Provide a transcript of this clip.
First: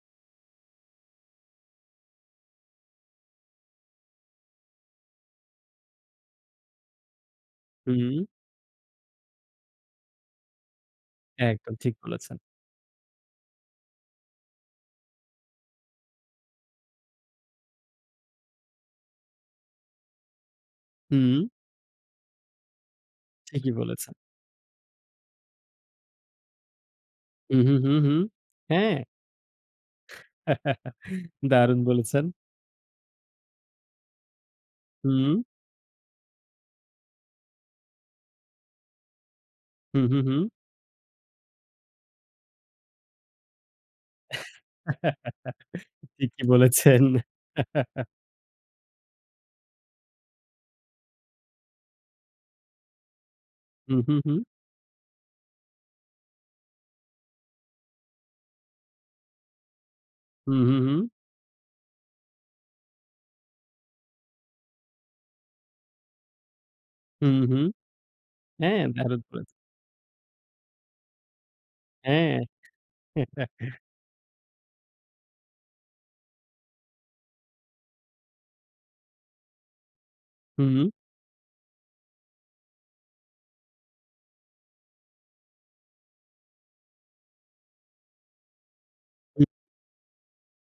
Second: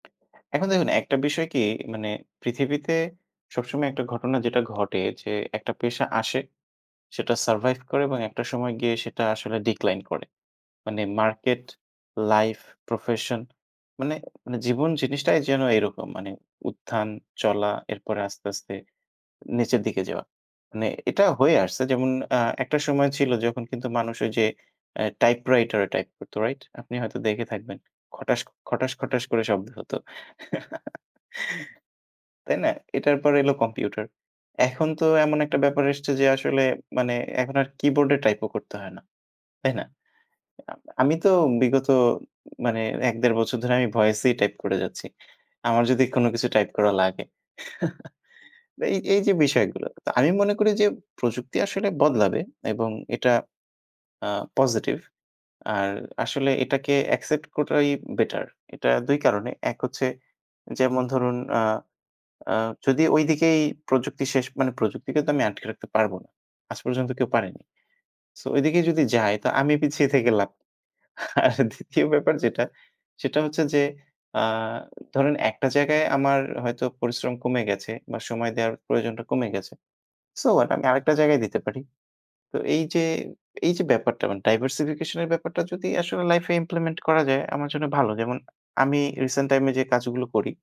এখন দেখুন একটা বিষয় কি, মানে পৃথিবীতে সবসময় একটা ঘটনা যেটা ঘটে যে, একটা পেশা আসে, সেটা সারভাইভ করে এবং হুম। একটা সময় গিয়ে সেটা আসলে ডিক্লাইন করে। মানে মার্কেট, একদম ঠিক বলেছেন। লাইফ, প্রফেশন মানে মানে জীবন জিনিসটাই যেন এরকম মানে উত্থান, চলা, এরপরে আস্তে, আস্তে নিচের দিকে যাওয়া। মানে এটা হুম। হয়ে আসছে। যেমন অ্যা একটা সময় ছিল যখন ঠিকই কিন্তু বলেছেন। মানুষ ওইযে অ্যা টাইপ রাইটার এ টাইপ করতো করত, রাইট? আপনি হয়তো দেখে হুম, হুম, থাকবেন, হুম, হুম। খটাস, খটাস, হ্যাঁ। খটাস করে শব্দ হতো। দারুন বলেছেন। তাই না? এটার পরে এলো কম্পিউটার। এখন তো এমন হুম। একটা ব্যাপার এসেছে যে, আসলে মানে এখন আর কিবোর্ড এ টাইপ ও করতে হয় না, তাই না? হুম, হুম, হুম। আ আমি তো বিগত মানে ১-১.৫ বছর ধরে আমি ভয়েসই টাইপ করে যাচ্ছি, আমার যদি কোনো ঠিকই কিছু টাইপকরা বলেছেন। লাগে। এই এইযে বিষয়গুলো। তো আমি মনে করি যে, প্রযুক্তি আসলে বদলাবে এবং এটা হুম, হুম, আ হুম। পজিটিভ। আর আসলে এটাকে এক্সেপ্ট করাই বেটার। এটা ২ কারণে। ১ হচ্ছে হুম, হুম, হুম। যেমন ধরুন আ আ যদি ওই দিকেই প্রযুক্তি শেষ, মানে প্রযুক্তিকে তো আমি আটকে রাখতে পারব না। আজ পর্যন্ত কেউ হুম, পারেনি। হুম। সো ওই দিকে হ্যাঁ, যদি দারুন যায় বলেছ তো আমি পিছিয়ে থেকে লাভ নেই। আর ২য় ব্যাপার হ্যাঁ। যেটা সেটা হচ্ছে যে। আ ধরেন একটা জায়গায় আমার হয়তো পরিশ্রম কমে গেছে বা সময় দেওয়ার প্রয়োজনটা কমে গেছে। So what? আমি হুম। আরেকটা জায়গায় দিতে পারি। তো এইযে এইযে ব্যাপারটা মানে ডাইভারসিফিকেশন এর ব্যাপারটা যদি আসলে লাইফ এ ইমপ্লিমেন্ট করা যায় আমার জন্য ভালো। যেমন আমি উ রিসেন্ট টাইমে যে, কাজগুলো করি